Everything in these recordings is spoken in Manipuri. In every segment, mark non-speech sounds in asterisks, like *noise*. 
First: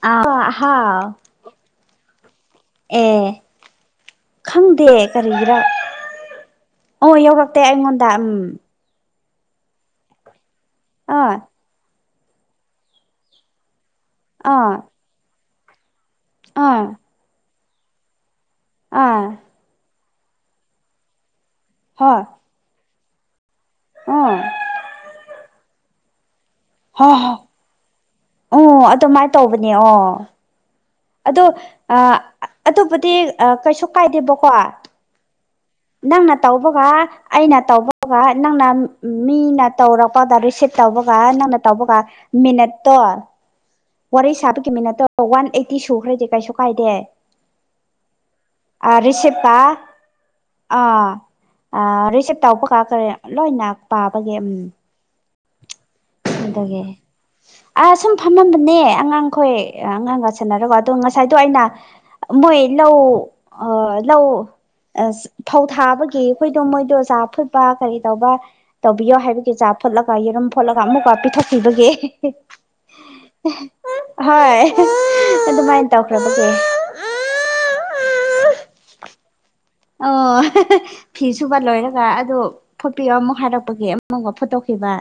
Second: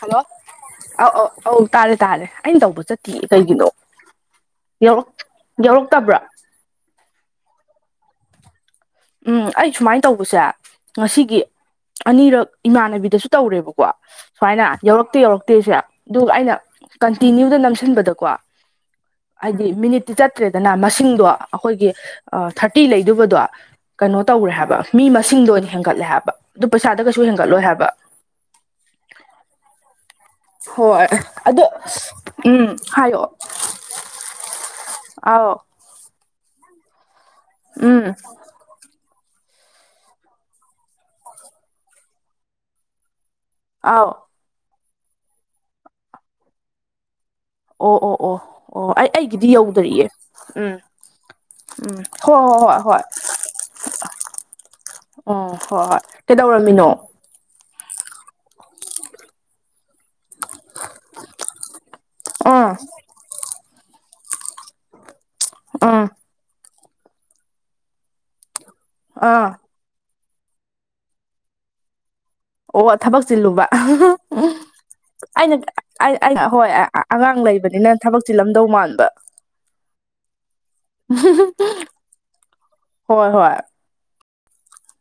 ꯍꯜꯂꯣ ꯑꯥ ꯑꯧ ꯍꯥꯎ ꯑꯧ ꯑꯧ ꯇꯥꯔꯦ ꯇꯥꯔꯦ ꯑꯩꯅ ꯇꯧꯕ ꯑꯦ ꯆꯠꯇꯤꯌꯦ ꯀꯩꯒꯤꯅꯣ ꯈꯪꯗꯦ ꯌꯧꯔꯛ ꯀꯔꯤꯒꯤꯔꯥ ꯌꯧꯔꯛꯇꯕ꯭ꯔꯥ ꯑꯣ ꯌꯧꯔꯛꯇꯦ ꯑꯩꯉꯣꯟꯗ ꯎꯝ ꯎꯝ ꯑꯩ ꯁꯨꯃꯥꯏꯅ ꯇꯧꯕꯁꯦ ꯑꯥ ꯉꯁꯤꯒꯤ ꯑꯅꯤꯔꯛ ꯏꯃꯥꯟꯅꯕꯤꯗꯁꯨ ꯇꯧꯔꯦꯕꯀꯣ ꯁꯨꯃꯥꯏꯅ ꯑꯥ ꯌꯧꯔꯛꯇꯦ ꯌꯧꯔꯛꯇꯦꯁꯦ ꯑꯗꯨꯒ ꯑꯩꯅ ꯑꯥ ꯀꯟꯇꯤꯅ꯭ꯌꯨꯗ ꯅꯝꯁꯤꯟꯕꯗꯀꯣ ꯑꯥ ꯍꯥꯏꯗꯤ ꯃꯤꯅꯤꯠ ꯇꯤ ꯆꯠꯇ꯭ꯔꯦꯗꯅ ꯃꯁꯤꯡꯗꯣ ꯑꯩꯈꯣꯏꯒꯤ ꯍꯣꯏ ꯊꯥꯔꯇꯤ ꯂꯩꯗꯨꯕꯗꯣ ꯀꯩꯅꯣ ꯎꯝ ꯇꯧꯔꯦ ꯍꯥꯏꯕ ꯃꯤ ꯃꯁꯤꯡꯗ ꯑꯣꯏꯅ ꯍꯦꯟꯒꯠꯂꯦ ꯍꯥꯏꯕ ꯑꯗꯨ ꯄꯩꯁꯥꯗ ꯍꯣ ꯀꯩꯁꯨ ꯍꯣ ꯍꯦꯟꯒꯠꯂꯣꯏ ꯍꯥꯏꯕ ꯑꯣ ꯑꯗꯨꯃꯥꯏꯅ ꯇꯧꯕꯅꯦ ꯑꯣ ꯍꯣꯏ ꯑꯗꯣ ꯎꯝ ꯑꯗꯨꯕꯨꯗꯤ ꯍꯥꯏꯑꯣ ꯀꯩꯁꯨ ꯀꯥꯏꯗꯦꯕꯀꯣ ꯑꯥꯎ ꯅꯪꯅ ꯇꯧꯕꯒ ꯑꯩꯅ ꯎꯝ ꯇꯧꯕꯒ ꯅꯪꯅ ꯃꯤꯅ ꯇꯧꯔꯛꯄꯗ ꯔꯤꯁꯤꯞ ꯇꯧꯕꯒ ꯅꯪꯅ ꯇꯧꯕꯒ ꯃꯤꯅꯠꯇꯣ ꯑꯥꯎ ꯋꯥꯔꯤ ꯁꯥꯕꯒꯤꯃꯤ ꯃꯤꯅꯠꯇꯣ ꯋꯥꯟ ꯑꯩꯠꯇꯤ ꯁꯨꯈ꯭ꯔꯗꯤꯦ ꯀꯩꯁꯨ ꯀꯥꯏꯗꯦ ꯑꯣ ꯑꯣ ꯑꯣ ꯑꯣ ꯑꯩ ꯑꯩꯒꯤꯗꯤ ꯔꯤꯁꯤꯞꯀ ꯌꯧꯗꯔꯤꯑꯦ ꯎꯝ ꯑꯥ ꯎꯝ ꯔꯤꯁꯤꯞ ꯍꯣꯏ ꯇꯧꯕ ꯍꯣꯏ ꯍꯣꯏ ꯀꯥꯟꯗ ꯍꯣꯏ ꯂꯣꯏꯅ ꯄꯥꯕꯒꯤ ꯎꯝ ꯑꯣ ꯍꯣꯏ ꯍꯣꯏ ꯀꯩꯗꯧꯔꯝꯃꯤꯅꯣ ꯑ ꯁꯨꯝ ꯐꯝꯃꯝꯕꯅꯦ ꯑꯉꯥꯡꯈꯣꯏ ꯑꯉꯥꯡꯒ ꯁꯅꯔꯒ ꯑꯗꯣ ꯉꯁꯥꯏꯗꯣ ꯑꯩꯅ ꯃꯣꯏ ꯑꯥ ꯂꯧ ꯑꯥ ꯂꯧ ꯑꯥ ꯐꯧ ꯑꯥ ꯊꯥꯕꯒꯤ ꯑꯩꯈꯣꯏꯗꯣ ꯃꯣꯏꯗꯣ ꯆꯥ ꯐꯨꯠꯕ ꯀꯔꯤ ꯇꯧꯕ ꯇꯧꯕꯤꯌꯣ ꯑꯥ ꯍꯥꯏꯕꯒꯤ ꯆꯥ ꯐꯣꯠꯂꯒ ꯌꯦꯔꯨꯝ ꯐꯣꯠꯂꯒ ꯑꯃꯨꯛꯀ ꯄꯤꯊꯣꯛꯄꯤꯕꯒꯤ ꯑꯣ ꯊꯕꯛ ꯆꯤꯜꯂꯨꯕ ꯍꯣꯏ ꯑꯩꯅ ꯑꯗꯨꯃꯥꯏꯅ ꯑꯩꯅ ꯇꯧꯈ꯭ꯔꯕꯒꯤ ꯍꯣꯏ ꯑꯉꯥꯡ ꯂꯩꯕꯅꯤꯅ ꯊꯕꯛ ꯆꯤꯜꯂꯝꯗꯧ ꯃꯥꯟꯕ ꯑꯣ ꯐꯤ ꯁꯨꯕ ꯂꯣꯏꯔꯒ ꯑꯗꯨ ꯐꯣꯠꯄꯤꯌꯣ ꯍꯣꯏ ꯑꯃꯨꯛ ꯍꯣꯏ ꯍꯥꯏꯔꯛꯄꯒꯤ ꯑꯃꯨꯛꯒ ꯐꯨꯠꯇꯣꯛꯄꯤꯕ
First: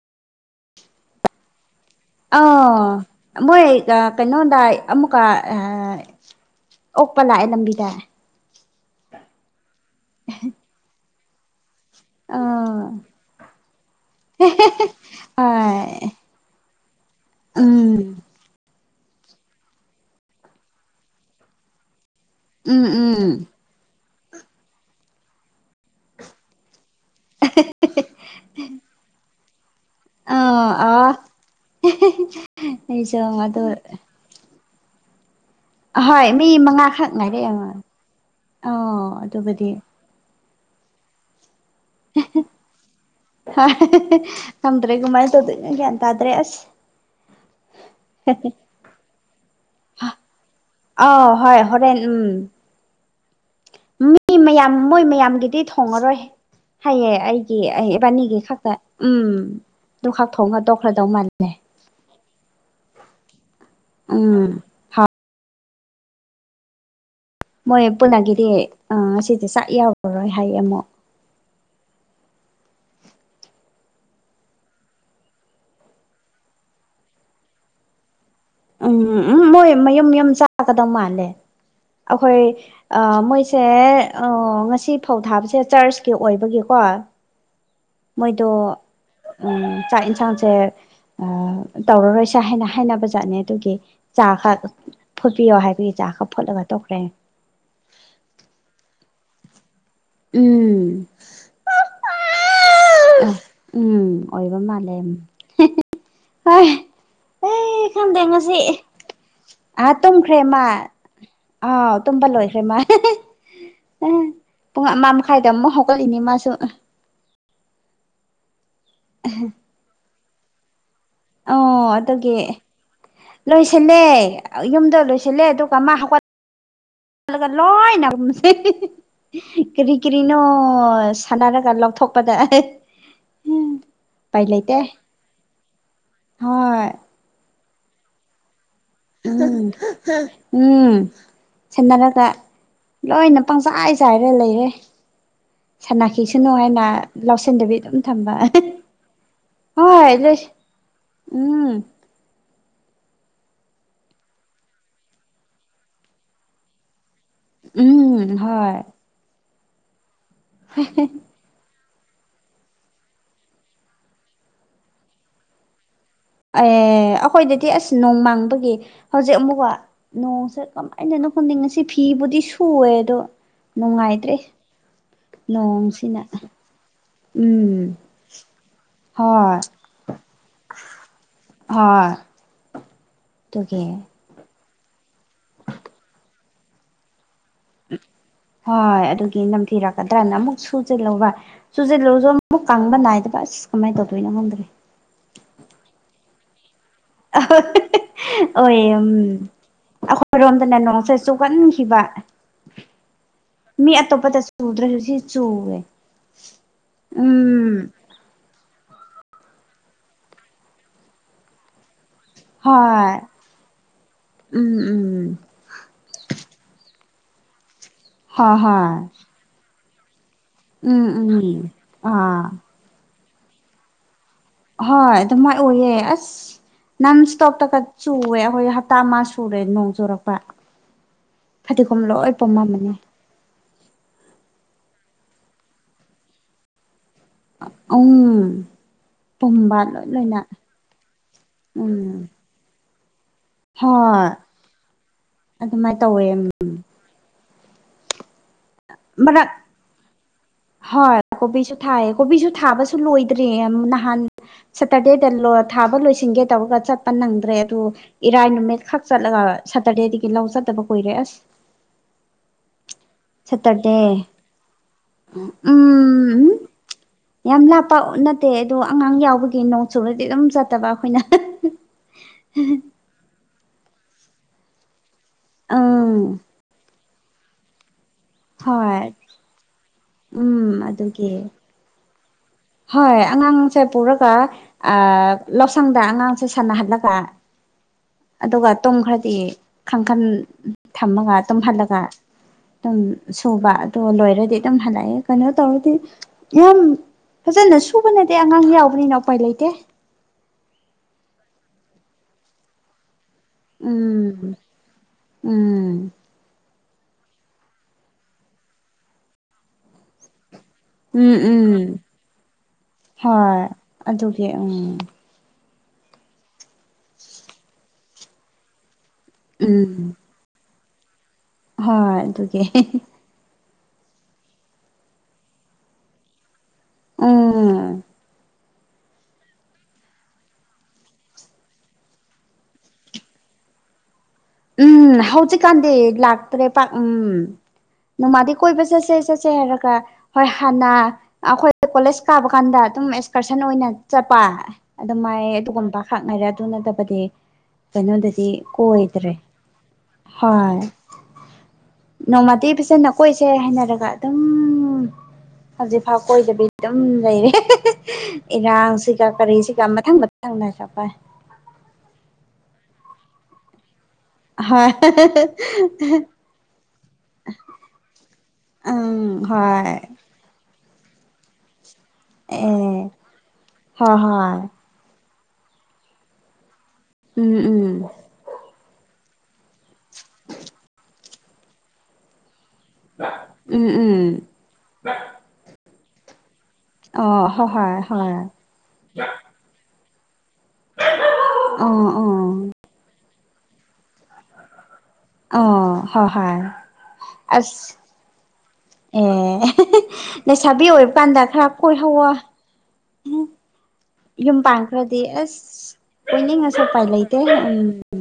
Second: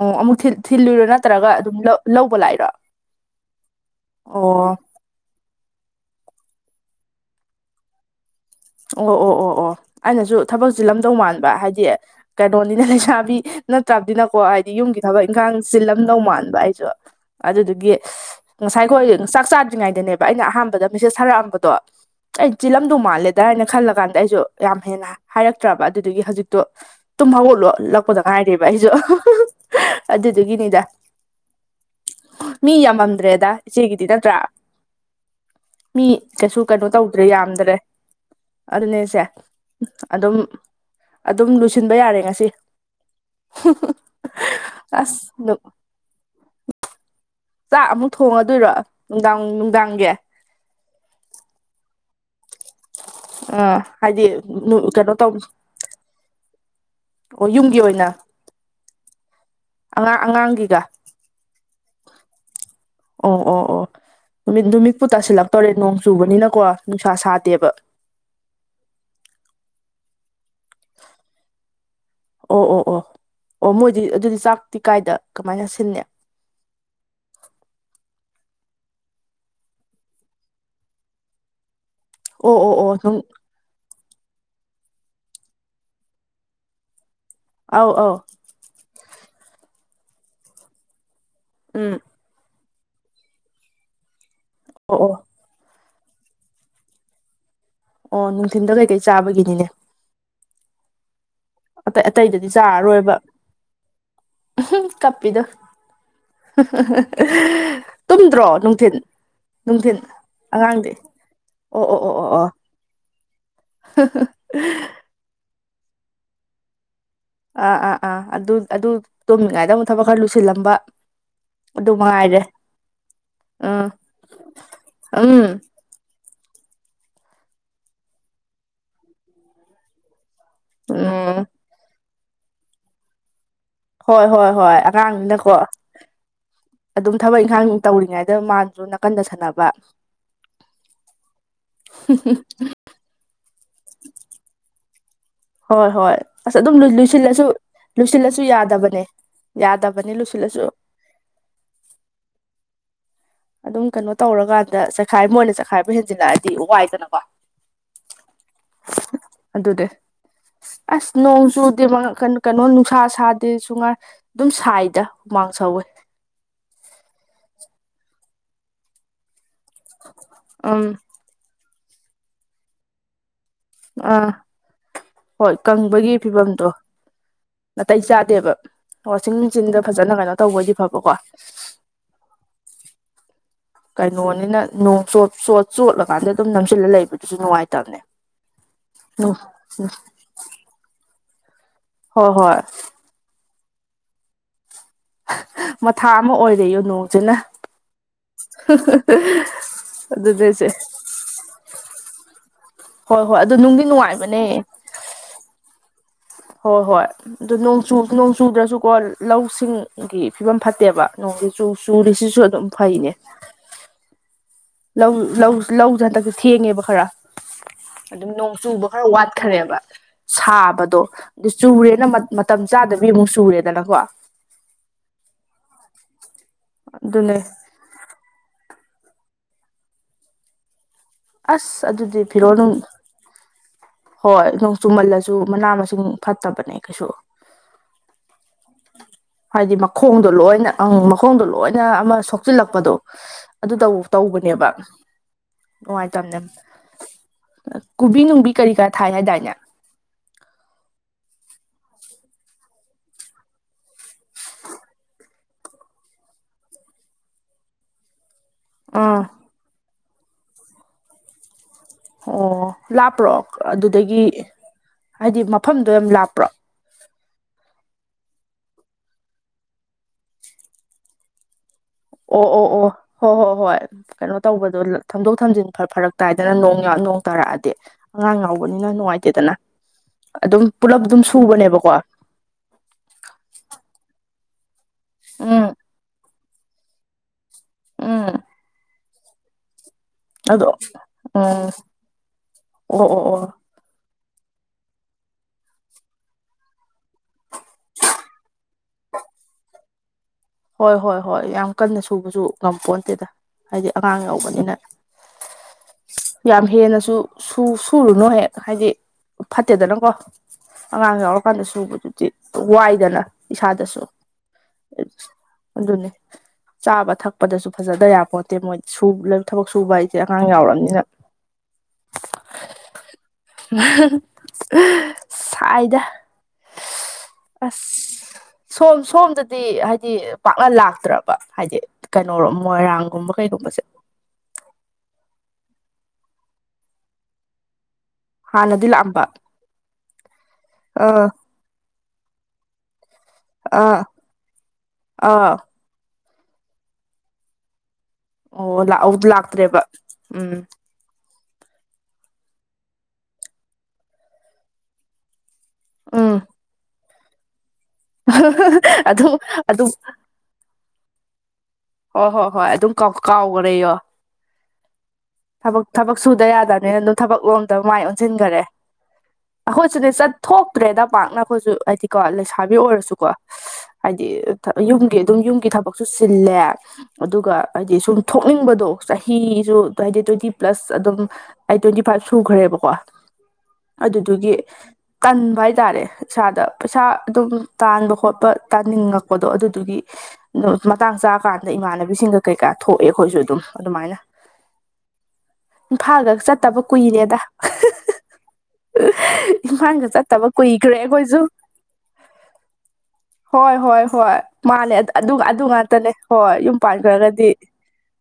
ꯑꯣ ꯑꯃꯨꯛ ꯊꯤꯜꯂꯨꯢꯔ ꯅꯠꯇ꯭ꯔꯒ ꯑꯗꯨꯝ ꯂꯧꯕ ꯂꯥꯛꯏꯔꯣ ꯑꯥ ꯃꯣꯏ ꯀꯩꯅꯣꯅ ꯑꯣ ꯑꯃꯨꯛ ꯑꯃꯨꯛꯒ ꯑꯣꯛꯄ ꯂꯥꯛꯑꯦ ꯂꯝꯕꯤꯗ ꯑꯣ ꯑꯣ ꯑꯣ ꯑꯣ ꯑꯩꯅꯁꯨ ꯊꯕꯛ ꯆꯤꯟꯂꯝꯗꯧ ꯃꯥꯟꯕ ꯍꯥꯏꯗꯤ ꯑꯥ ꯀꯩꯅꯣꯅꯤꯅ ꯂꯩꯁꯥꯕꯤ ꯅꯠꯇ꯭ꯔꯕꯅꯤꯅꯀꯣ ꯍꯥꯏꯗꯤ ꯌꯨꯝꯒꯤ ꯊꯕꯛ ꯏꯟꯈꯥꯡ ꯍꯣꯏ ꯆꯤꯜꯂꯝꯗꯧ ꯃꯥꯟꯕ ꯑꯩꯁꯨ ꯑꯗꯨꯗꯨꯒꯤ ꯎꯝ ꯉꯁꯥꯏꯈꯣꯏ ꯆꯥꯛ ꯆꯥꯗ꯭ꯔꯤꯉꯩꯗꯅꯦꯕ ꯑꯩꯅ ꯑꯍꯥꯟꯕꯗ ꯃꯤꯁꯦꯁ ꯊꯔꯛꯑꯝꯕꯗꯣ ꯑꯩ ꯎꯝ ꯆꯤꯜꯂꯝꯗꯧ ꯎꯝ ꯃꯥꯜꯂꯦꯗꯅ ꯈꯜꯂ ꯀꯥꯟꯗ ꯑꯩꯁꯨ ꯌꯥꯝ ꯍꯦꯟꯅ ꯍꯥꯏꯔꯛꯇ꯭ꯔꯕ ꯑꯗꯨꯗꯨꯒꯤ ꯍꯧꯖꯤꯛꯇꯣ ꯇꯨꯝ ꯍꯧꯒꯠꯂꯛꯄꯗ ꯉꯥꯢꯔꯤꯕ ꯑꯩꯁꯨ ꯑꯥ ꯑꯗꯨꯗꯨꯒꯤꯅꯤꯗ ꯑꯣ ꯃꯤ ꯌꯥꯝꯃꯝꯗ꯭ꯔꯦꯗ ꯑꯗꯨ ꯏꯆꯦꯒꯤꯗꯤ ꯅꯠꯇ꯭ꯔꯥ ꯃꯤ ꯍꯣꯏ ꯀꯩꯁꯨ ꯀꯩꯅꯣ ꯃꯉꯥꯈꯛ ꯇꯧꯗ꯭ꯔꯦ ꯉꯥꯏꯔꯦ ꯌꯥꯝꯗ꯭ꯔꯦ ꯑꯥꯎ ꯑꯗꯨꯅꯦ ꯍꯥꯢꯁꯦ ꯑꯗꯨꯕꯨꯗꯤ ꯑꯗꯨꯝ ꯑꯗꯨꯝ ꯂꯣꯢꯁꯤꯟꯕ ꯌꯥꯔꯦ ꯉꯁꯤ ꯍꯣꯢ ꯈꯪꯗ꯭ꯔꯦ ꯀꯃꯥꯏꯅ ꯑꯁ ꯇꯧꯗꯣꯏꯅꯣ ꯒ꯭ꯌꯥꯟ ꯇꯥꯗ꯭ꯔꯦ ꯑꯁ ꯆꯥꯛ ꯑꯃꯨꯛ ꯊꯣꯡꯉꯗꯣꯏꯔꯣ ꯅꯨꯡꯗꯥꯡ ꯅꯨꯡꯗꯥꯡꯒꯤ ꯑꯥ ꯍꯣꯏ ꯍꯔꯦꯟ ꯎꯝ ꯑꯥ ꯍꯥꯏꯗꯤ ꯃꯤ ꯃꯌꯥꯝ ꯃꯣꯏ ꯀꯩꯅꯣ ꯇꯧ ꯃꯌꯥꯝꯒꯤꯗꯤ ꯊꯣꯡꯉꯔꯣꯏ ꯍꯥꯏꯌꯦ ꯑꯣ ꯑꯩꯒꯤ ꯌꯨꯝꯒꯤ ꯑꯩ ꯑꯣꯏꯅ ꯏꯕꯥꯅꯤꯒꯤ ꯈꯛꯇ ꯎꯝ ꯑꯗꯨ ꯑꯉꯥꯡ ꯈꯛ ꯊꯣꯡꯉꯥ ꯑꯉꯥꯡꯒꯤꯒ ꯇꯣꯛꯈ꯭ꯔꯗꯧ ꯃꯥꯜꯂꯦ ꯍ *inaudible* ꯑꯣ ꯑꯣ ꯑꯣ ꯎꯝ ꯅꯨꯃꯤꯠ ꯍꯥꯎ ꯅꯨꯃꯤꯠꯄꯨ ꯇꯥꯁꯤꯜꯂꯛꯇꯧꯔꯦ ꯅꯣꯡ ꯆꯨꯕꯅꯤꯅꯀꯣ ꯅꯨꯡꯁꯥ ꯁꯥ ꯃꯣꯏ ꯄꯨꯟꯅꯒꯤꯗꯤ ꯉꯁꯤꯁꯦ ꯆꯥꯛ ꯌꯥꯎꯔꯔꯣꯏ ꯍꯥꯏꯌꯦ ꯑꯃꯨꯛ ꯑꯣ ꯑꯣ ꯑꯣ ꯑꯣ ꯃꯣꯏꯗꯤ ꯑꯗꯨꯗꯤ ꯆꯥꯛꯇꯤ ꯀꯥꯏꯗ ꯀꯃꯥꯏꯅ ꯁꯤꯜꯂꯦ ꯎꯝ ꯎꯝ ꯃꯣꯏ ꯃꯌꯨꯝ ꯌꯨꯝ ꯆꯥꯒꯗꯧ ꯃꯥꯜꯂꯦ ꯑꯩꯈꯣꯏ ꯑꯣ ꯑꯣ ꯑꯣ ꯑꯥ ꯃꯣꯏꯁꯤ ꯁꯦ ꯑꯥ ꯉꯁꯤ ꯐꯧ ꯊꯥꯕꯁꯦ ꯆꯔꯁꯀꯤ ꯑꯣꯏꯕꯒꯤꯀꯣ ꯑꯧ ꯑꯧ ꯃꯣꯏꯗꯣ ꯎꯝ ꯆꯥꯛ ꯏꯟꯁꯥꯡꯁꯦ ꯑꯥ ꯎꯝ ꯇꯧꯔꯔꯣꯏꯁꯦ ꯍꯥꯏꯅ ꯍꯥꯏꯅꯕꯖꯥꯠꯅꯦ ꯑꯗꯨꯒꯤ ꯆꯥ ꯈꯛ ꯑꯣ ꯑꯣ ꯐꯨꯠꯄꯤꯌꯣ ꯍꯥꯏꯕꯒꯤ ꯆꯥꯛ ꯈ ꯐꯨꯠꯂ ꯇꯣꯛꯈ꯭ꯔꯦ ꯑꯣ ꯅꯨꯡꯊꯤꯟꯗ ꯀꯩꯀꯩ ꯆꯥꯕꯒꯤꯅꯤꯅꯦ ꯎꯝ ꯑꯇꯩ ꯑꯇꯩꯗꯗꯤ ꯆꯥꯔꯔꯣꯏ ꯕ ꯎꯝ ꯑꯣꯏꯕ ꯃꯥꯜꯂꯦ ꯀꯞꯄꯤꯗꯣ ꯍꯣꯏ ꯑꯩ ꯈꯪꯗꯦ ꯇꯨꯝꯗ꯭ꯔꯣ ꯉꯁꯤ ꯅꯨꯡꯊꯤꯟ ꯑꯥ ꯅꯨꯡꯊꯤꯟ ꯇꯨꯝꯈ꯭ꯔꯦ ꯃꯥ ꯑꯉꯥꯡꯗꯤ ꯑꯣ ꯑꯥ ꯑꯣ ꯑꯣ ꯑꯣ ꯇꯨꯝꯕ ꯑꯣ ꯂꯣꯏꯈ꯭ꯔꯦ ꯃꯥ *unintelligible* ꯍꯥꯏꯗꯕ ꯑꯃ ꯍꯧꯒꯠꯂꯤꯅꯤ ꯃꯥꯁꯨ ꯑꯥ ꯑꯥ ꯑꯥ ꯑꯗꯨ ꯑꯗꯨ ꯇꯨꯝꯃꯤꯉꯥꯏꯗ ꯑꯃꯨꯛ ꯊꯕꯛ ꯈꯔ ꯂꯨꯁꯤꯜꯂꯝꯕ ꯑꯣ ꯑꯗꯨ ꯑꯗꯨꯒꯤ ꯃꯉꯥꯏꯔꯦ ꯎꯝ ꯂꯣꯏꯁꯤꯜꯂꯦ ꯌꯨꯝꯗꯣ ꯂꯣꯏꯁꯤꯜꯂꯦ ꯎꯝ ꯑꯗꯨ ꯄꯥꯃ ꯍꯧꯒꯠꯂꯒ ꯂꯣꯏꯅ ꯀꯔꯤ ꯀꯔꯤꯅꯣ ꯎꯝ ꯁꯥꯟꯅꯔꯒ ꯂꯧꯊꯣꯛꯄꯗ ꯎꯄꯥꯏ ꯍꯣꯏ ꯍꯣꯏ ꯍꯣꯏ ꯂꯩꯇꯦ ꯑꯉꯥꯡꯅꯤꯅꯀꯣ ꯍꯣꯏ ꯑꯗꯨꯝ ꯊꯕꯛ ꯏꯪꯈꯥꯡ ꯇꯧꯔꯤꯉꯩꯗ ꯃꯥ ꯎꯝ ꯎꯝ ꯁꯦꯟꯅꯔꯒ ꯂꯣꯏꯅ ꯄꯪꯆꯥꯏ ꯆꯥꯏꯔꯦ ꯂꯩꯔꯦ ꯍꯣꯏ ꯍꯣꯏ ꯁꯅꯥꯈꯤꯁꯅꯨ ꯑꯁ ꯑꯗꯨꯝ ꯍꯥꯏꯅ ꯂꯣꯏꯁꯤꯜꯂꯁꯨ ꯂꯧꯁꯤꯟꯗꯕꯤ ꯑꯗꯨꯝ ꯊꯝꯕ ꯂꯣꯏꯁꯤꯜꯂꯁꯨ ꯌꯥꯗꯕꯅꯦ ꯍꯣꯏ ꯌꯥꯗꯕꯅꯦ ꯂꯣꯏ ꯂꯣꯏꯁꯤꯜꯂꯁꯨ ꯎꯝ ꯑꯗꯨꯝ ꯀꯩꯅꯣ ꯇꯧꯔꯀꯥꯟꯗ ꯆꯈꯥꯏ ꯃꯣꯏꯅ ꯆꯈꯥꯏꯕ ꯍꯦꯟꯖꯤꯜꯂꯛꯑꯗꯤ ꯋꯥꯏꯗꯅꯀꯣ ꯎꯝ ꯍꯣꯏ ꯑꯗꯨꯗꯤ ꯑꯁ ꯅꯣꯡꯖꯨ ꯀꯩꯅꯣ ꯅꯨꯡꯁꯥ ꯁꯥꯗꯦꯁꯨ ꯉꯥꯏ ꯑꯗꯨꯝ ꯁꯥꯏꯗ ꯍꯨꯃꯥꯡ ꯁꯧꯋꯦ ꯑꯦ ꯑꯩꯈꯣꯏꯗꯗꯤ ꯑꯁ ꯅꯣꯡ ꯃꯪꯖꯒꯤ ꯍꯧꯖꯤꯛ ꯑꯃꯨꯛꯀ ꯅꯣꯡꯁꯦ ꯎꯝ ꯀꯃꯥꯏꯅꯅꯣ ꯈꯪꯗꯦ ꯉꯁꯤ ꯐꯤꯕꯨꯗꯤ ꯁꯨꯑꯦ ꯑꯗꯣ ꯑꯥ ꯅꯨꯡꯉꯥꯏꯇ꯭ꯔꯦ ꯍꯣꯏ ꯀꯪꯕꯒꯤ ꯅꯣꯡꯁꯤꯅ ꯐꯤꯕꯝꯗꯣ ꯎꯝ ꯅꯥꯇꯩ ꯆꯥꯗꯦꯕ ꯋꯥꯁꯤꯡ ꯍꯣꯏ ꯃꯦꯆꯤꯟꯗ ꯐꯖꯅ ꯀꯩꯅꯣ ꯇꯧꯕꯣꯏꯗꯤ ꯐꯕꯀꯣ ꯍꯣꯏ ꯑꯗꯨꯒꯤ ꯅꯣꯟꯅꯤꯅ ꯅꯣꯡ ꯆꯣꯠ ꯆꯣꯠ ꯆꯣꯠꯂꯀꯥꯟꯗ ꯑꯗꯨꯝ ꯅꯝꯁꯤꯜꯂ ꯂꯩꯕꯗꯨꯁꯨ ꯅꯨꯡꯉꯥꯏ ꯍꯣꯏ ꯑꯗꯨꯒꯤ ꯅꯝꯊꯤꯔꯛꯀꯗ꯭ꯔꯥꯅ ꯑꯃꯨꯛ ꯁꯨꯖꯤꯜꯂꯨꯕ ꯁꯨꯖꯤꯜꯂꯨꯁꯨ ꯍꯣꯏ ꯍꯣꯏ ꯑꯃꯨꯛ ꯀꯪꯕ ꯅꯥꯏꯗꯕ ꯑꯁ ꯀꯃꯥꯏ ꯇꯧꯗꯣꯏꯅꯣ ꯈꯪꯗ꯭ꯔꯦ ꯃꯊꯥ ꯑꯃ ꯑꯣꯏꯔꯦꯌꯣ ꯅꯣꯡ *unintelligible* ꯑꯗꯨꯗꯁꯦ ꯑꯈꯣꯏꯔꯣꯝꯗꯅ ꯅꯣꯡꯁꯦ ꯆꯨꯒꯟꯈꯤꯕ ꯍꯣꯏ ꯍꯣꯏ ꯑꯗꯨ ꯅꯨꯡꯗꯤ ꯃꯤ ꯑꯇꯣꯞꯄꯗ ꯅꯨꯡꯉꯥꯏꯕꯅꯦ ꯆꯨꯗ꯭ꯔꯁꯨ ꯁꯤ ꯆꯨꯋꯦ ꯍꯣꯏ ꯍꯣꯏ ꯑꯗꯨ ꯎꯝ ꯅꯣꯡꯆꯨ ꯅꯣꯡꯆꯨꯗꯔꯥꯁꯨꯀꯣ ꯂꯧꯁꯤꯡꯒꯤ ꯐꯤꯕꯝ ꯐꯠꯇꯦꯕ ꯅꯣꯡꯒꯤ ꯆꯨ ꯆꯨꯔꯤꯁꯤꯁꯨ ꯑꯗꯨꯝ ꯐꯩꯅꯦ ꯍꯣꯏ ꯎꯝ ꯂꯧ ꯎꯝ ꯂꯧ ꯂꯧꯁꯦ ꯍꯟꯗꯛꯇꯤ ꯊꯦꯡꯉꯦꯕ ꯈꯔ ꯑꯗꯨꯝ ꯅꯣꯡ ꯍꯣꯏ ꯆꯨꯕ ꯍꯣꯏ ꯈꯔ ꯋꯥꯠ ꯈ꯭ꯔꯦꯕ ꯁꯥꯕꯗꯣ ꯎꯝ ꯑꯗꯨ ꯎꯝ ꯆꯨꯔꯦꯅ ꯃ ꯑꯥ ꯃꯇꯝ ꯆꯥꯗꯕꯤ ꯑꯃꯨꯛ ꯆꯨꯔꯦꯗꯅꯀꯣ ꯍꯣꯏ ꯑꯗꯨꯃꯥꯏ ꯑꯣꯏꯌꯦ ꯑꯁ ꯅꯟ ꯑꯗꯨꯅꯦ ꯏꯁꯇꯣꯞꯇꯒꯥ ꯆꯨꯨꯋꯦ ꯑꯩꯈꯣꯏ ꯍꯞꯇꯥ ꯑꯃ ꯁꯨꯔꯦ ꯅꯣꯡ ꯆꯨꯔꯛꯄ ꯑꯁ ꯐꯗꯤꯒꯣꯝ ꯑꯗꯨꯗꯤ ꯂꯣꯏ ꯐꯤꯔꯣꯜ ꯅꯨꯡ ꯄꯨꯝꯃꯝꯃꯅꯤ ꯍꯣꯏ ꯅꯣꯡ ꯆꯨꯝꯃꯜꯂꯁꯨ ꯃꯅꯥ ꯃꯁꯤꯡ ꯐꯠꯇꯕꯅꯦ ꯀꯩꯁꯨ *unintelligible* ꯍꯥꯏꯗꯤ ꯄꯨꯝꯕ ꯂꯣꯏ ꯃꯈꯣꯡꯗꯣ ꯂꯣꯏꯅ ꯑꯥ ꯃꯈꯣꯡꯗꯣ ꯂꯣꯏꯅ ꯑꯃ ꯎꯝ ꯁꯣꯛꯆꯤꯟꯂꯛꯄꯗꯣ ꯑꯗꯨ ꯇꯧ ꯍꯣꯏ ꯇꯧꯕꯅꯦꯕ ꯑꯗꯨꯃꯥꯏꯅ ꯇꯧꯋꯦ ꯅꯨꯡꯉꯥꯏꯇꯝꯅꯦ ꯀꯨꯕꯤ ꯅꯨꯡꯕꯤ ꯀꯔꯤ ꯀꯠ ꯑꯃꯔꯛ ꯍꯣꯏ ꯀꯣꯕꯤꯁꯨ ꯊꯥꯏꯌꯦ ꯀꯣꯕꯤꯁꯨ ꯊꯥꯕꯁꯨ ꯂꯣꯏꯗ꯭ꯔꯤ ꯅꯍꯥꯟ ꯁꯇꯔꯗꯦꯗ ꯂꯣ ꯊꯥꯕ ꯂꯣꯏꯁꯤꯟꯒꯦ ꯇꯧꯔꯒ ꯆꯠꯄ ꯅꯪꯗ꯭ꯔꯦ ꯑꯗꯨ ꯏꯔꯥꯏ ꯅꯨꯃꯤꯠ ꯈꯛ ꯑꯥ ꯆꯠꯂꯒ ꯁꯇꯔꯗꯦꯗꯒꯤ ꯂꯧ ꯆꯠꯇꯕ ꯀꯨꯏꯔꯦ ꯑꯁ ꯑꯣ ꯂꯥꯞꯄ꯭ꯔꯣ ꯁꯇꯔꯗꯦ ꯑꯗꯨꯗꯒꯤ ꯍꯥꯏꯗꯤ ꯃꯐꯝꯗꯣ ꯌꯥꯝ ꯎꯝ ꯂꯥꯞꯄ꯭ꯔꯣ ꯌꯥꯝ ꯂꯥꯞꯄ ꯅꯠꯇꯦ ꯑꯗꯨ ꯑꯉꯥꯡ ꯌꯥꯎꯕꯒꯤ ꯅꯣꯡ ꯆꯨꯔꯗꯤ ꯑꯗꯨꯝ ꯆꯠꯇꯕ ꯑꯩꯈꯣꯏꯅ ꯑꯣ ꯑꯣ ꯑꯣ ꯍꯣ ꯍꯣ ꯍꯣꯏ ꯀꯩꯅꯣ ꯇꯧꯕꯗꯣ ꯊꯝꯗꯣꯛ ꯊꯝꯖꯤꯟ ꯐꯔꯛ ꯎꯝ ꯇꯥꯏꯗꯅ ꯅꯣꯡ ꯅꯣꯡ ꯇꯥꯔꯛꯑꯗꯤ ꯑꯉꯥꯡ ꯌꯥꯎꯕꯅꯤꯅ ꯍꯣꯏ ꯅꯨꯡꯉꯥꯏꯇꯦꯗꯅ ꯑꯗꯨꯝ ꯎꯝ ꯄꯨꯂꯞ ꯑꯗꯨꯝ ꯑꯗꯨꯒꯤ ꯁꯨꯕꯅꯦꯕꯀꯣ ꯍꯣꯏ ꯑꯉꯥꯡꯁꯦ ꯄꯨꯔꯒ ꯑ ꯎꯝ ꯂꯧꯁꯪꯗ ꯑꯉꯥꯡꯁꯦ ꯁꯥꯟꯅꯍꯜꯂꯒ ꯎꯝ ꯑꯗꯨꯒ ꯇꯨꯝꯈ꯭ꯔꯗꯤ ꯀꯥꯡꯈꯟ ꯑꯗꯣ ꯊꯝꯃꯒ ꯎꯝ ꯇꯨꯝꯍꯟꯂꯒ ꯑꯗꯨꯝ ꯑꯣ ꯑꯣ ꯑꯣ ꯁꯨꯕ ꯇꯨ ꯂꯣꯏꯔꯗꯤ ꯑꯗꯨꯝ ꯍꯜꯂꯛꯑꯦ ꯀꯩꯅꯣ ꯇꯧꯔꯗꯤ ꯌꯥꯝ ꯐꯖꯅ ꯁꯨꯕ ꯅꯠꯇꯦ ꯑꯉꯥꯡ ꯌꯥꯎꯕꯅꯤꯅ ꯎꯄꯥꯏ ꯂꯩꯇꯦ ꯍꯣꯏ ꯍꯣꯏ ꯍꯣꯏ ꯌꯥꯝ ꯀꯟꯅ ꯁꯨꯕꯁꯨ ꯉꯝꯄꯣꯟꯇꯦꯗ ꯍꯥꯏꯗꯤ ꯑꯉꯥꯡ ꯎꯝ ꯌꯥꯎꯕꯅꯤꯅ ꯎꯝ ꯌꯥꯝ ꯍꯦꯟꯅꯁꯨ ꯁꯨ ꯁꯨꯔꯨꯅꯨ ꯍꯦꯛ ꯍꯥꯏꯗꯤ ꯐꯠꯇꯦꯗꯅꯀꯣ ꯑꯉꯥꯡ ꯎꯝ ꯌꯥꯎꯔꯀꯥꯟꯗ ꯎꯝ ꯁꯨꯕꯗꯨꯗꯤ ꯋꯥꯏꯗꯅ ꯍꯣꯏ ꯏꯁꯥꯗꯁꯨ ꯑꯗꯨꯒꯤ ꯎꯝ ꯑꯗꯨꯅꯤ ꯆꯥꯕ ꯊꯛꯄꯗꯁꯨ ꯐꯖꯗ ꯌꯥꯄꯣꯠꯇꯦ ꯃꯣꯏ ꯁꯨ ꯊꯕꯛ ꯁꯨꯕ ꯎꯝ ꯍꯥꯏꯖꯦ ꯑꯉꯥꯡ ꯌꯥꯎꯔꯝꯅꯤꯅ ꯍꯣꯏ ꯑꯗꯨꯒꯤ ꯁꯥꯏꯗ ꯑꯁ ꯎꯝ ꯁꯣꯝ ꯁꯣꯝꯗꯗꯤ ꯍꯥꯏ ꯍꯥꯏꯗꯤ ꯄꯥꯛꯅ ꯂꯥꯛꯇ꯭ꯔꯕ ꯍꯥꯏꯗꯤ ꯀꯩꯅꯣ ꯃꯣꯏꯔꯥꯡꯒꯨꯝꯕ ꯀꯩꯒꯨꯝꯕꯁꯦ ꯎꯝ ꯍꯧꯖꯤꯛꯀꯥꯟꯗꯤ ꯂꯥꯛꯇ꯭ꯔꯦ ꯄꯥꯛ ꯎꯝ ꯅꯣꯡꯃꯗꯤ ꯀꯣꯏꯕ ꯍꯥꯟꯅꯗꯤ ꯆꯠꯁꯦ ꯂꯥꯛꯑꯝꯕ ꯆꯠꯁꯦ ꯍꯥꯏꯔꯒ ꯍꯣꯏ ꯍꯥꯟꯅ ꯑꯥ ꯑꯩꯈꯣꯏ ꯀꯣꯂꯦꯖ ꯀꯥꯕ ꯀꯥꯟꯗ ꯑꯗꯨꯝ ꯑꯦꯛꯁꯀꯔꯁꯟ ꯑꯣꯏꯅ ꯑꯥ ꯆꯠꯄ ꯑꯗꯨꯃꯥꯏ ꯑꯥ ꯑꯗꯨꯒꯨꯝꯕ ꯈꯥꯛꯅꯩꯔꯦ ꯑꯗꯨ ꯅꯠꯇꯕꯗꯤ ꯀꯩꯅꯣꯗꯗꯤ ꯀꯣꯏꯗ꯭ꯔꯦ ꯇ꯭ꯔꯦꯕ ꯍꯣꯏ ꯅꯣꯡꯃꯗꯤ ꯐꯖꯅ ꯀꯣꯏꯁꯦ ꯍꯥꯏꯅꯔꯒ ꯑꯗꯨꯝ ꯍꯧꯖꯤꯛꯐꯥꯎ ꯎꯝ ꯀꯣꯏꯗꯕꯤ ꯑꯗꯨꯝ ꯂꯩꯔꯦ ꯏꯔꯥꯡꯁꯤꯒ ꯑꯗꯨꯝ ꯀꯔꯤꯁꯤꯒ ꯑꯗꯨꯝ ꯃꯊꯪ ꯅꯪꯅ ꯆꯄꯥꯏ ꯍꯣꯏ ꯍꯣ ꯍꯣꯏ ꯑꯗꯨꯝ ꯀꯥꯎ ꯀꯥꯎꯒ꯭ꯔꯦꯌꯣ ꯍꯣꯏ ꯊꯕꯛ ꯊꯕꯛ ꯁꯨꯗ ꯌꯥꯗꯕꯅꯤꯅ ꯑꯗꯨꯝ ꯊꯕꯛ ꯂꯣꯝꯗ ꯃꯥꯏ ꯑꯣꯟꯁꯤꯟꯒꯔꯦ ꯎꯝ ꯍꯣꯏ ꯑꯩꯈꯣꯏꯁꯨꯅꯦ ꯆꯠ ꯊꯣꯛꯇ꯭ꯔꯦꯗ ꯄꯥꯛꯅ ꯑꯩꯈꯣꯏꯁꯨ ꯍꯥꯏꯗꯤꯀꯣ ꯂꯩꯁꯥꯕꯤ ꯑꯦ ꯑꯣꯏꯔꯁꯨꯀꯣ ꯍꯥꯏꯗꯤ ꯑ ꯊ ꯌꯨꯝ ꯒꯤ ꯑꯗꯨꯝ ꯌꯨꯝꯒꯤ ꯊꯕꯛꯁꯨ ꯆꯤꯜꯂꯦ ꯑꯗꯨꯒ ꯍꯥꯏꯗꯤ ꯁꯨꯝ ꯊꯣꯛꯅꯤꯡꯕꯗꯣ ꯆꯍꯤꯖꯨ ꯗꯣ ꯍꯥꯏꯗꯤ ꯇ꯭ꯋꯦꯟꯇꯤ ꯄ꯭ꯂꯁ ꯑꯗꯨꯝ ꯑꯩ ꯇ꯭ꯋꯦꯟꯇꯤ ꯐꯥꯏꯚ ꯁꯨꯈ꯭ꯔꯦꯕꯀꯣ ꯑꯗꯨꯗꯨꯒꯤ ꯇꯟꯕ ꯍꯥꯏꯇꯥꯔꯦ ꯏꯁꯥꯗ ꯄꯩꯁꯥ ꯑꯗꯨꯝ ꯇꯥꯟꯕ ꯈꯣꯠꯄ ꯇꯥꯅꯤꯡꯉꯛꯄꯗꯣ ꯑꯗꯨꯗꯨꯒꯤ ꯗꯣ ꯃꯇꯥꯡ ꯆꯥꯀꯥꯟ ꯑꯗ ꯏꯃꯥꯟꯅꯕꯤꯁꯤꯡꯒ ꯀꯩꯀꯥ ꯊꯣꯛꯑꯦ ꯑꯩꯈꯣꯏꯁꯨ ꯑꯗꯨꯝ ꯑꯗꯨꯃꯥꯏꯅ ꯏꯝꯐꯥꯜꯗ ꯆꯠꯇꯕ ꯀꯨꯏꯔꯦꯗ ꯑꯍꯥ ꯍꯥ ꯑꯁ ꯍꯥ ꯑꯦ ꯏꯝꯐꯥꯜꯗ ꯆꯠꯇꯕ ꯂꯩꯁꯥꯕꯤ ꯀꯨꯏꯈ꯭ꯔꯦ ꯑꯩꯈꯣꯏꯁꯨ ꯑꯣꯏꯕꯀꯥꯟꯗ ꯈꯔ ꯀꯣꯏꯍꯧꯋꯣ ꯍꯣꯏ ꯍꯣꯏ ꯍꯣꯏ ꯌꯨꯝ ꯃꯥꯅꯦ ꯄꯥꯟꯈ꯭ꯔꯗꯤ ꯑꯗꯨ ꯑꯗꯨ ꯑꯁ ꯉꯥꯛꯇꯅꯦ ꯍꯣꯏ ꯌꯨꯝ ꯀꯣꯏꯅꯤꯡꯉꯁꯨ ꯎꯄꯥꯏ ꯂꯩꯇꯦ ꯄꯥꯟꯈ꯭ꯔꯒꯗꯤ ꯎꯝ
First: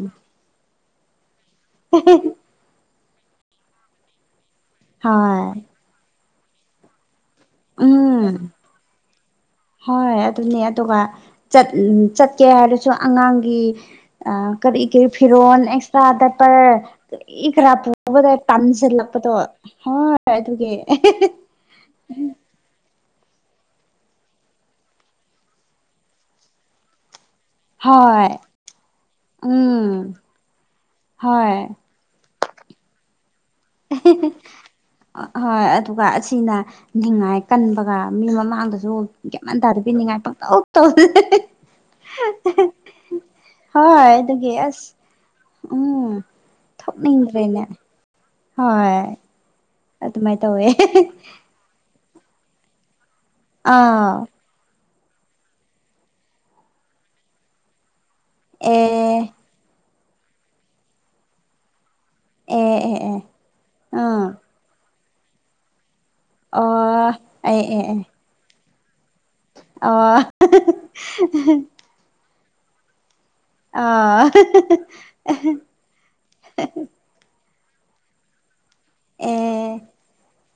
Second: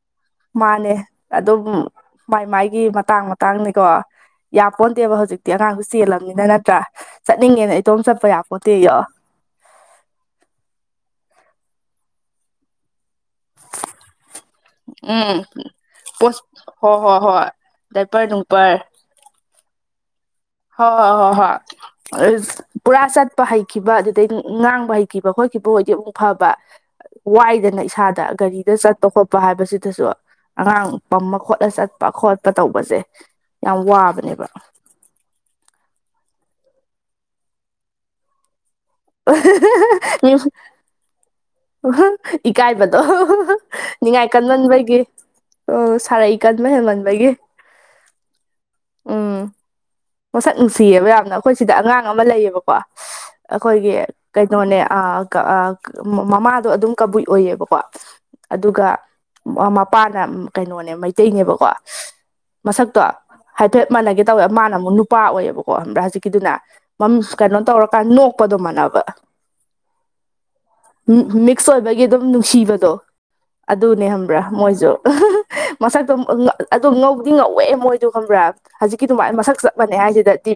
ꯃꯥꯅꯦ ꯑꯗꯨꯝ ꯑꯍꯦ ꯍꯦ ꯃꯥꯏ ꯃꯥꯏꯒꯤ ꯃꯇꯥꯡ ꯃꯇꯥꯡꯅꯤꯀꯣ ꯌꯥꯝ ꯄꯣꯟꯇꯦꯕ ꯍꯣꯏ ꯍꯧꯖꯤꯛꯇꯤ ꯑꯉꯥꯡꯁꯨ ꯆꯦꯜꯂꯝꯅꯤꯅ ꯅꯠꯇ꯭ꯔꯥ ꯆꯠꯅꯤꯡꯉꯦꯅ ꯏꯇꯣꯝ ꯆꯠꯄ ꯎꯝ ꯌꯥꯄꯣꯟꯇꯦꯌꯣ ꯍꯣꯏ ꯑꯗꯨꯅꯤ ꯑꯗꯨꯒ ꯆꯠ ꯆꯠꯀꯦ ꯍꯥꯏꯔ ꯁꯨ ꯑꯉꯥꯡꯒꯤ ꯑꯥ ꯀꯔꯤ ꯀꯔꯤ ꯎꯝ ꯐꯤꯔꯣꯜ ꯑꯦꯛꯁꯇ꯭ꯔꯥ ꯄꯣꯁ ꯗꯥꯏꯄꯔ ꯍꯣꯏ ꯍꯣꯏ ꯍꯣꯏ ꯀꯔꯤ ꯀꯔꯥ ꯗꯥꯏꯄꯔ ꯄꯨꯕꯗ ꯅꯨꯡꯄꯔ ꯇꯥꯟꯁꯜꯂꯛꯄꯗꯣ ꯍꯥ ꯍꯣꯏ ꯍꯣꯏ ꯍꯣꯏ ꯍꯣꯏ ꯍꯩꯁ ꯄꯨꯔꯥ ꯆꯠꯄ ꯍꯩꯈꯤꯕ ꯑꯗꯨꯗꯩ ꯉꯥꯡꯕ ꯍꯩꯈꯤꯕ ꯈꯣꯠꯈꯤꯕꯑꯣꯏꯗꯤ ꯑꯃꯨꯛ ꯐꯕ ꯋꯥꯏꯗ ꯅ ꯏꯁꯥꯗ ꯍꯣꯏ ꯒꯥꯔꯤꯗ ꯆꯠꯄ ꯈꯣꯠꯄ ꯍꯥꯏꯕꯁꯤꯗꯁꯨ ꯎꯝ ꯑꯉꯥꯡ ꯄꯝꯃ ꯍꯣꯏ ꯈꯣꯠꯂ ꯆꯠ ꯄ ꯈꯣꯠꯄ ꯇꯧꯕꯁꯦ ꯌꯥꯝ ꯋꯥꯕꯅꯦꯕ ꯑꯥ ꯍꯣꯏ ꯑꯗꯨꯒ ꯑꯁꯤꯅ ꯅꯤꯡꯉꯥꯏ ꯀꯟꯕꯒ ꯃꯤ ꯃꯃꯥꯡꯗꯁꯨ ꯒ꯭ꯌꯥꯟ ꯃꯦꯟ ꯇꯥꯗꯕꯤ ꯅꯤꯡꯉꯥꯏ ꯄꯪꯇꯧ ꯇꯧꯗꯣꯏꯅꯦ ꯍꯦ ꯍꯦ ꯑꯍꯥ ꯏꯀꯥꯏꯕꯗꯣ ꯍꯣ ꯍꯣ ꯍꯣ ꯍꯣꯏ ꯅꯤꯡꯉꯥꯏ ꯑꯗꯨꯒꯤ ꯑꯁ ꯀꯟꯃꯟꯕꯒꯤ ꯑꯣ ꯎꯝ ꯁꯔꯩ ꯀꯟꯕ ꯍꯦꯃꯟꯕꯒꯤ ꯊꯣꯛꯅꯤꯡꯗ꯭ꯔꯦꯅꯦ ꯍꯣꯏ ꯑꯗꯨꯃꯥꯏꯅ ꯃꯁꯛ ꯇꯧꯋꯦ ꯅꯨꯡꯁꯤꯌꯦꯕ ꯌꯥꯝꯅ ꯑꯩꯈꯣꯏꯁꯤꯗ ꯑꯉꯥꯡ ꯑꯃ ꯂꯩꯌꯦꯕꯀꯣ ꯑꯩꯈꯣꯏꯒꯤ ꯑꯥ ꯀꯩꯅꯣꯅꯦ ꯑꯥ ꯀꯥ ꯃꯃꯥꯗꯣ ꯑꯗꯨꯝ ꯀꯕꯨꯏ ꯑꯣꯏꯌꯦꯕꯀꯣ ꯑꯗꯨꯒ ꯑꯦ ꯃꯥ ꯃꯄꯥꯅ ꯀꯩꯅꯣꯅꯦ ꯃꯩꯇꯩꯅꯦꯕꯀꯣ ꯑꯦ ꯑꯦ ꯃꯁꯛꯇꯣ ꯑꯦ ꯍꯥꯏꯐꯦꯠ ꯃꯥꯟꯅꯒꯦ ꯑꯥ ꯇꯧꯋꯦꯕ ꯃꯥꯅ ꯑꯃꯨꯛ ꯅꯨꯄꯥ ꯑꯣꯏꯌꯦꯕꯀꯣ ꯈꯪꯕ꯭ꯔꯥ ꯍꯧꯖꯤꯛ ꯒꯤꯗꯨꯅ ꯑꯣ ꯃꯝ ꯀꯩꯅꯣ ꯑꯦ ꯑꯦ ꯑꯦ ꯇꯧꯔꯀꯥꯟ ꯅꯣꯛꯄꯗꯣ ꯃꯥꯟꯅꯕ ꯑꯣ ꯃꯤ ꯃꯤꯛꯁ ꯑꯣꯏꯕꯒꯤ ꯑꯗꯨꯝ ꯅꯨꯡꯁꯤꯕꯗꯣ ꯑꯗꯨꯅꯦ ꯑꯥ ꯈꯪꯕ꯭ꯔꯥ ꯃꯣꯏꯖꯨ ꯑꯍꯥ ꯍꯥ ꯃꯁꯛꯇꯣ ꯎꯝ ꯑꯥ ꯉꯥ ꯑꯗꯨ ꯉꯧꯕ ꯊꯤ ꯉꯧꯋꯦ ꯃꯣꯏꯗꯣ ꯈꯪꯕ꯭ꯔꯥ ꯍꯧꯖꯤꯛꯀꯤ ꯑꯦ ꯑꯗꯨꯃꯥꯏꯅ ꯃꯁꯛ ꯆꯞ ꯃꯥꯟꯅꯩ ꯍꯥꯏꯁꯤꯗꯗꯤ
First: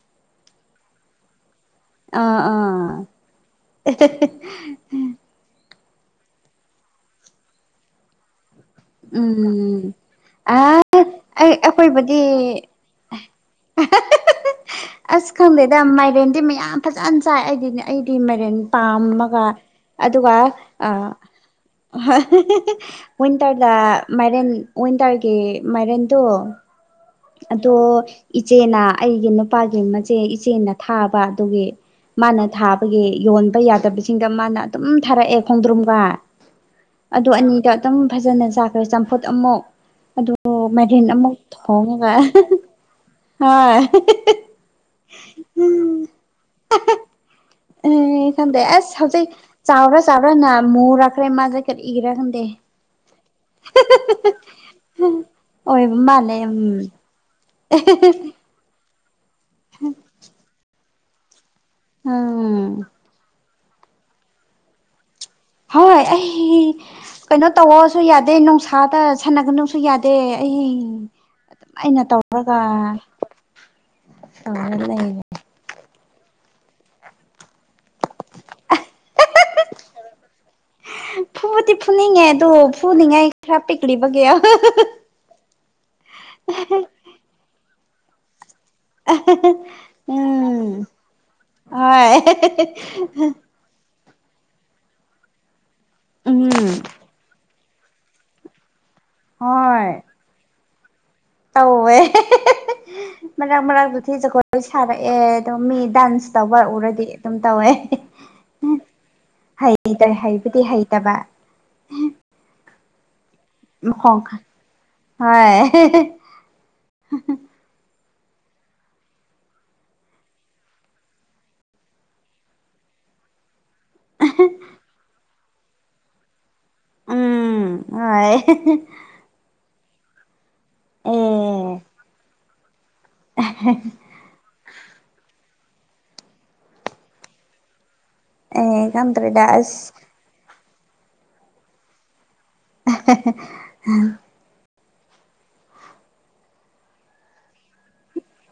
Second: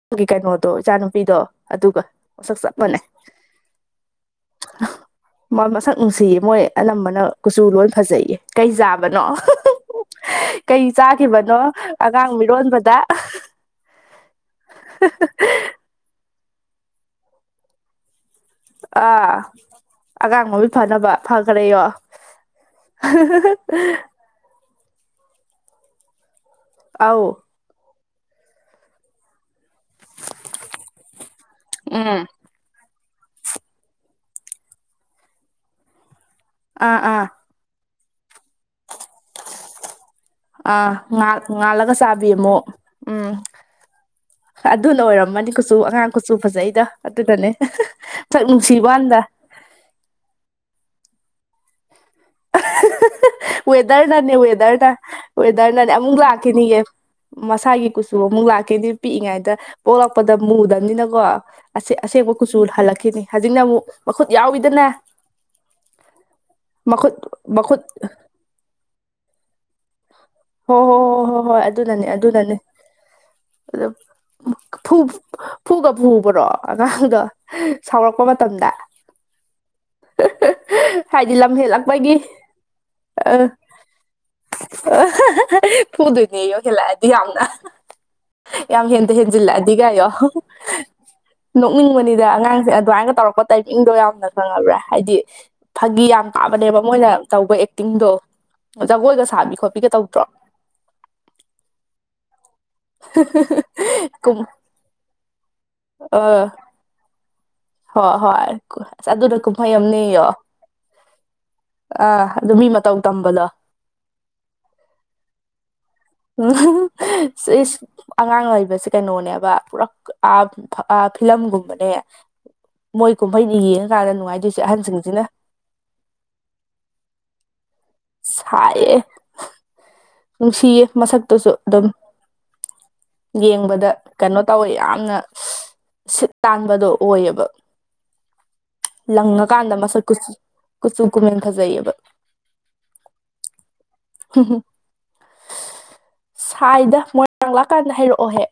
ꯑꯗꯨꯒꯤ ꯀꯩꯅꯣꯗꯣ ꯏꯆꯥ ꯅꯨꯨꯄꯤꯗꯣ ꯑꯗꯨꯒ ꯑꯥ ꯃꯁꯛ ꯆꯞ ꯑꯥ ꯃꯥꯟꯅꯩ ꯃꯥ ꯃꯁꯛ ꯅꯨꯡꯁꯤꯌꯦ ꯃꯣꯏ ꯑꯅꯝꯕꯅ ꯀꯨꯆꯨ ꯂꯣꯏ ꯐꯖꯩꯌꯦ ꯀꯩ ꯆꯥꯕꯅꯣ ꯑꯍꯥ ꯍꯥ ꯎꯝ ꯍꯥ ꯑꯩ ꯀꯩ ꯆꯥꯈꯤꯕꯅꯣ ꯑꯉꯥꯡ ꯃꯤꯔꯣꯟꯕꯗ ꯑꯍꯥ ꯍꯥ ꯍꯥ ꯍꯥ ꯑꯁ ꯈꯪꯗꯦꯗ ꯃꯥꯏꯔꯦꯟꯗꯤ ꯃꯌꯥꯝ ꯐꯖꯅ ꯆꯥꯏ ꯑꯩꯗꯤꯅꯦ ꯑꯩꯗꯤ ꯃꯥꯏꯔꯦꯟ ꯄꯥꯝꯃꯒ ꯑꯥ ꯑꯗꯨꯒ ꯑꯉꯥꯡ ꯃꯃꯤꯠ ꯑꯥ ꯐꯅꯕ ꯐꯈ꯭ꯔꯦꯌꯣ ꯍꯥ ꯍꯥ ꯍꯥ ꯍꯥ ꯃꯣꯏꯅ ꯋꯤꯟꯇꯔꯗ ꯃꯥꯏꯔꯦꯟ ꯋꯤꯟꯇꯔꯒꯤ ꯃꯥꯏꯔꯦꯟꯗꯣ ꯑꯥꯎ ꯑꯗꯣ ꯏꯆꯦꯅ ꯑꯩꯒꯤ ꯅꯨꯄꯥꯒꯤ ꯃꯆꯦ ꯏꯆꯦꯅ ꯊꯥꯕ ꯑꯗꯨꯒꯤ ꯎꯝ ꯃꯥꯅ ꯊꯥꯕꯒꯤ ꯌꯣꯟꯕ ꯌꯥꯗꯕꯁꯤꯡꯗ ꯃꯥꯅ ꯑꯗꯨꯝ ꯊꯥꯔꯛꯑꯦ ꯈꯣꯡꯗ꯭ꯔꯨꯝꯒ ꯑꯥ ꯑꯥ ꯑꯗꯨ ꯑꯅꯤꯗ ꯑꯗꯨꯝ ꯐꯖꯅ ꯆꯥꯈ꯭ꯔꯦ ꯆꯝꯐꯨꯠ ꯑꯃꯨꯛ ꯑꯗꯨ ꯑꯥ ꯃꯥꯏꯔꯦꯟ ꯑꯃꯨꯛ ꯉꯥꯜ ꯉꯥꯜꯂꯒ ꯊꯣꯡꯉꯒ ꯆꯥꯕꯤ ꯑꯃꯨꯛ ꯎꯝ ꯍꯣꯏ *unintelligible* *unintelligible* ꯑꯗꯨꯅ ꯑꯣꯏꯔꯝꯃꯅꯤ ꯀꯨꯆꯨ ꯑꯉꯥꯡ ꯀꯨꯆꯨ ꯐꯖꯩꯗ ꯑꯗꯨꯗꯅꯦ ꯁꯛ ꯅꯨꯡꯁꯤꯕꯥꯋꯥꯟꯗ ꯆꯥꯎꯔꯥ ꯆꯥꯎꯔꯥ ꯅ ꯃꯨꯔꯛꯈ꯭ꯔꯦ ꯃꯥꯖꯦ ꯀꯔꯤꯒꯤꯔ ꯈꯪꯗꯦ *unintelligible* ꯋꯦꯗꯔꯅꯅꯦ ꯋꯦꯗꯔꯅ ꯋꯦꯗꯔꯅꯅꯦ ꯑꯣꯏꯕ ꯑꯃꯨꯛ ꯃꯥꯜꯂꯦ ꯎꯝ ꯂꯥꯛꯈꯤꯅꯤꯌꯦ ꯃꯁꯥꯒꯤ ꯀꯨꯆꯨ ꯑꯃꯨꯛ ꯂꯥꯛꯈꯤꯅꯤ ꯄꯤꯛꯏꯉꯥꯏꯗ ꯄꯣꯛꯂꯛꯄꯗ ꯃꯨꯗꯕꯅꯤꯅꯀꯣ ꯑꯁꯦꯡ ꯑꯁꯦꯡꯕ ꯀꯨꯆꯨ ꯎꯝ ꯍꯜꯂꯛꯈꯤꯅꯤ ꯍꯧꯖꯤꯛꯅ ꯑꯃꯨꯛ ꯃꯈꯨꯠ ꯌꯥꯎꯋꯤꯗꯅ ꯍꯣꯏ ꯑꯩ ꯃꯈꯨꯠ *unintelligible* ꯀꯩꯅꯣ ꯃꯈꯨꯠ ꯇꯧꯔꯁꯨ ꯌꯥꯗꯦ ꯅꯨꯡꯁꯥꯗ ꯁꯥꯟꯅꯒꯅꯁꯨ ꯌꯥꯗꯦ ꯑꯩ ꯍꯣꯏ ꯍꯣꯏ ꯍꯣꯏ ꯍꯣꯏ ꯍꯣꯏ ꯑꯩꯅ ꯇꯧꯔꯒ ꯃ ꯇꯧꯔ ꯐꯨ ꯂꯩꯔꯦ *inaudible* ꯐꯨꯒ ꯐꯨꯕꯔꯣ ꯑꯉꯥꯡꯗꯣ ꯁꯥꯎꯔꯛꯄ ꯃꯇꯝꯗ ꯍꯔ *inaudible* ꯍꯥꯏꯗꯤ ꯂꯝ ꯐꯨꯕꯗꯤ ꯍꯦꯜꯂꯛꯄꯒꯤ ꯐꯨꯅꯤꯡꯉꯦ ꯑꯗꯨ ꯐꯨꯅꯤꯡꯉꯥꯏ ꯑ ꯈꯔ ꯄꯤꯛꯂꯤꯕꯒꯤ *unintelligible* *unintelligible* ꯐꯨꯗꯣꯏꯅꯦꯌꯣ ꯍꯦꯜꯂꯛꯑꯗꯤ ꯌꯥꯝꯅ ꯌꯥꯝ ꯍꯦꯟꯗ ꯍꯦꯟꯖꯤꯜꯂꯛꯑꯗꯤꯒꯌꯣ ꯍꯣꯏ ꯅꯣꯛꯅꯤꯡꯕꯅꯤꯗ ꯑꯉꯥꯡꯁꯦ ꯑꯗꯨꯃꯥꯏꯒ ꯇꯧꯔꯛꯄ ꯇꯥꯏꯃꯤꯡꯗꯣ ꯌꯥꯝꯅ ꯈꯪꯉꯕ꯭ꯔꯥ ꯍꯥꯏꯗꯤ ꯐꯥꯒꯤ ꯌꯥꯝ ꯎꯝ ꯇꯥꯕꯅꯦꯕ ꯃꯣꯏꯅ ꯇꯧꯕ ꯑꯦꯛꯇꯤꯡꯗꯣ ꯖꯒꯣꯏꯒ ꯁꯥꯕꯤ ꯈꯣꯠꯄꯤꯒ ꯍꯣꯏ ꯇꯧ ꯇꯧꯋꯦ *unintelligible* ꯃꯔꯛ ꯃꯔꯛꯗ ꯊꯤ ꯖꯒꯣꯏ ꯁꯥꯔꯛꯑꯦ ꯑꯗꯣ ꯃꯤ ꯑ ꯗꯥꯟꯁ ꯇꯧꯕ ꯎꯔꯗꯤ ꯑꯗꯨꯝ ꯇꯧꯋꯦ ꯍꯣꯏ ꯍꯣꯏ ꯑꯁ ꯑꯗꯨꯅ *unintelligible* ꯀꯨꯝꯍꯩ ꯍꯩꯇ ꯑꯃꯅꯦꯌꯣ ꯍꯩꯕꯨꯗꯤ ꯍꯩꯇꯕ ꯑꯥ ꯑꯗꯨ ꯃꯤ ꯃꯇꯧ ꯇꯝꯕꯗꯣ ꯃꯈꯣꯡ ꯍꯥꯏ *unintelligible* ꯎꯝ ꯁꯤꯁ *inaudible* ꯑꯉꯥꯡ ꯂꯩꯕꯕꯁꯤ ꯀꯩꯅꯣꯅꯦꯕ ꯄꯨꯔꯛ ꯑ ꯑ ꯐꯤꯂꯝꯒꯨꯝꯕꯅꯦ ꯃꯣꯏ ꯀꯨꯝꯍꯩꯩꯅ ꯌꯦꯡꯉꯀꯥꯟꯗ ꯅꯨꯡꯉꯥꯏꯗꯣꯏꯁꯦ ꯑꯍꯟꯁꯤꯡꯁꯤꯅ ꯎꯝ ꯑꯥꯏ *unintelligible* ꯁꯥꯏꯌꯦ ꯅꯨꯡꯁꯤꯌꯦ ꯑꯦ ꯃꯁꯛꯇꯨꯁꯨ ꯑꯗꯨꯝ ꯌꯦꯡꯕꯗ ꯀꯩꯅꯣ ꯇꯧꯋꯦ ꯌꯥꯝꯅ ꯁꯤꯠ ꯇꯥꯟꯕꯗꯣ ꯑꯣꯏꯌꯦꯕ ꯑꯦ ꯈꯪꯗ꯭ꯔꯦꯗ ꯂꯪꯉꯀꯥꯟꯗ ꯑꯁ ꯃꯁꯛ ꯀ ꯀꯨꯆꯨ ꯀꯨꯃꯦꯟ ꯐꯖꯩꯌꯦꯕ *unintelligible* ꯎꯝ ꯎꯝ ꯁꯥꯏꯗ ꯃꯣꯏꯔꯥꯡ ꯂꯥꯛꯀꯥꯟꯗ ꯍꯩꯔꯛꯑꯣꯍꯦ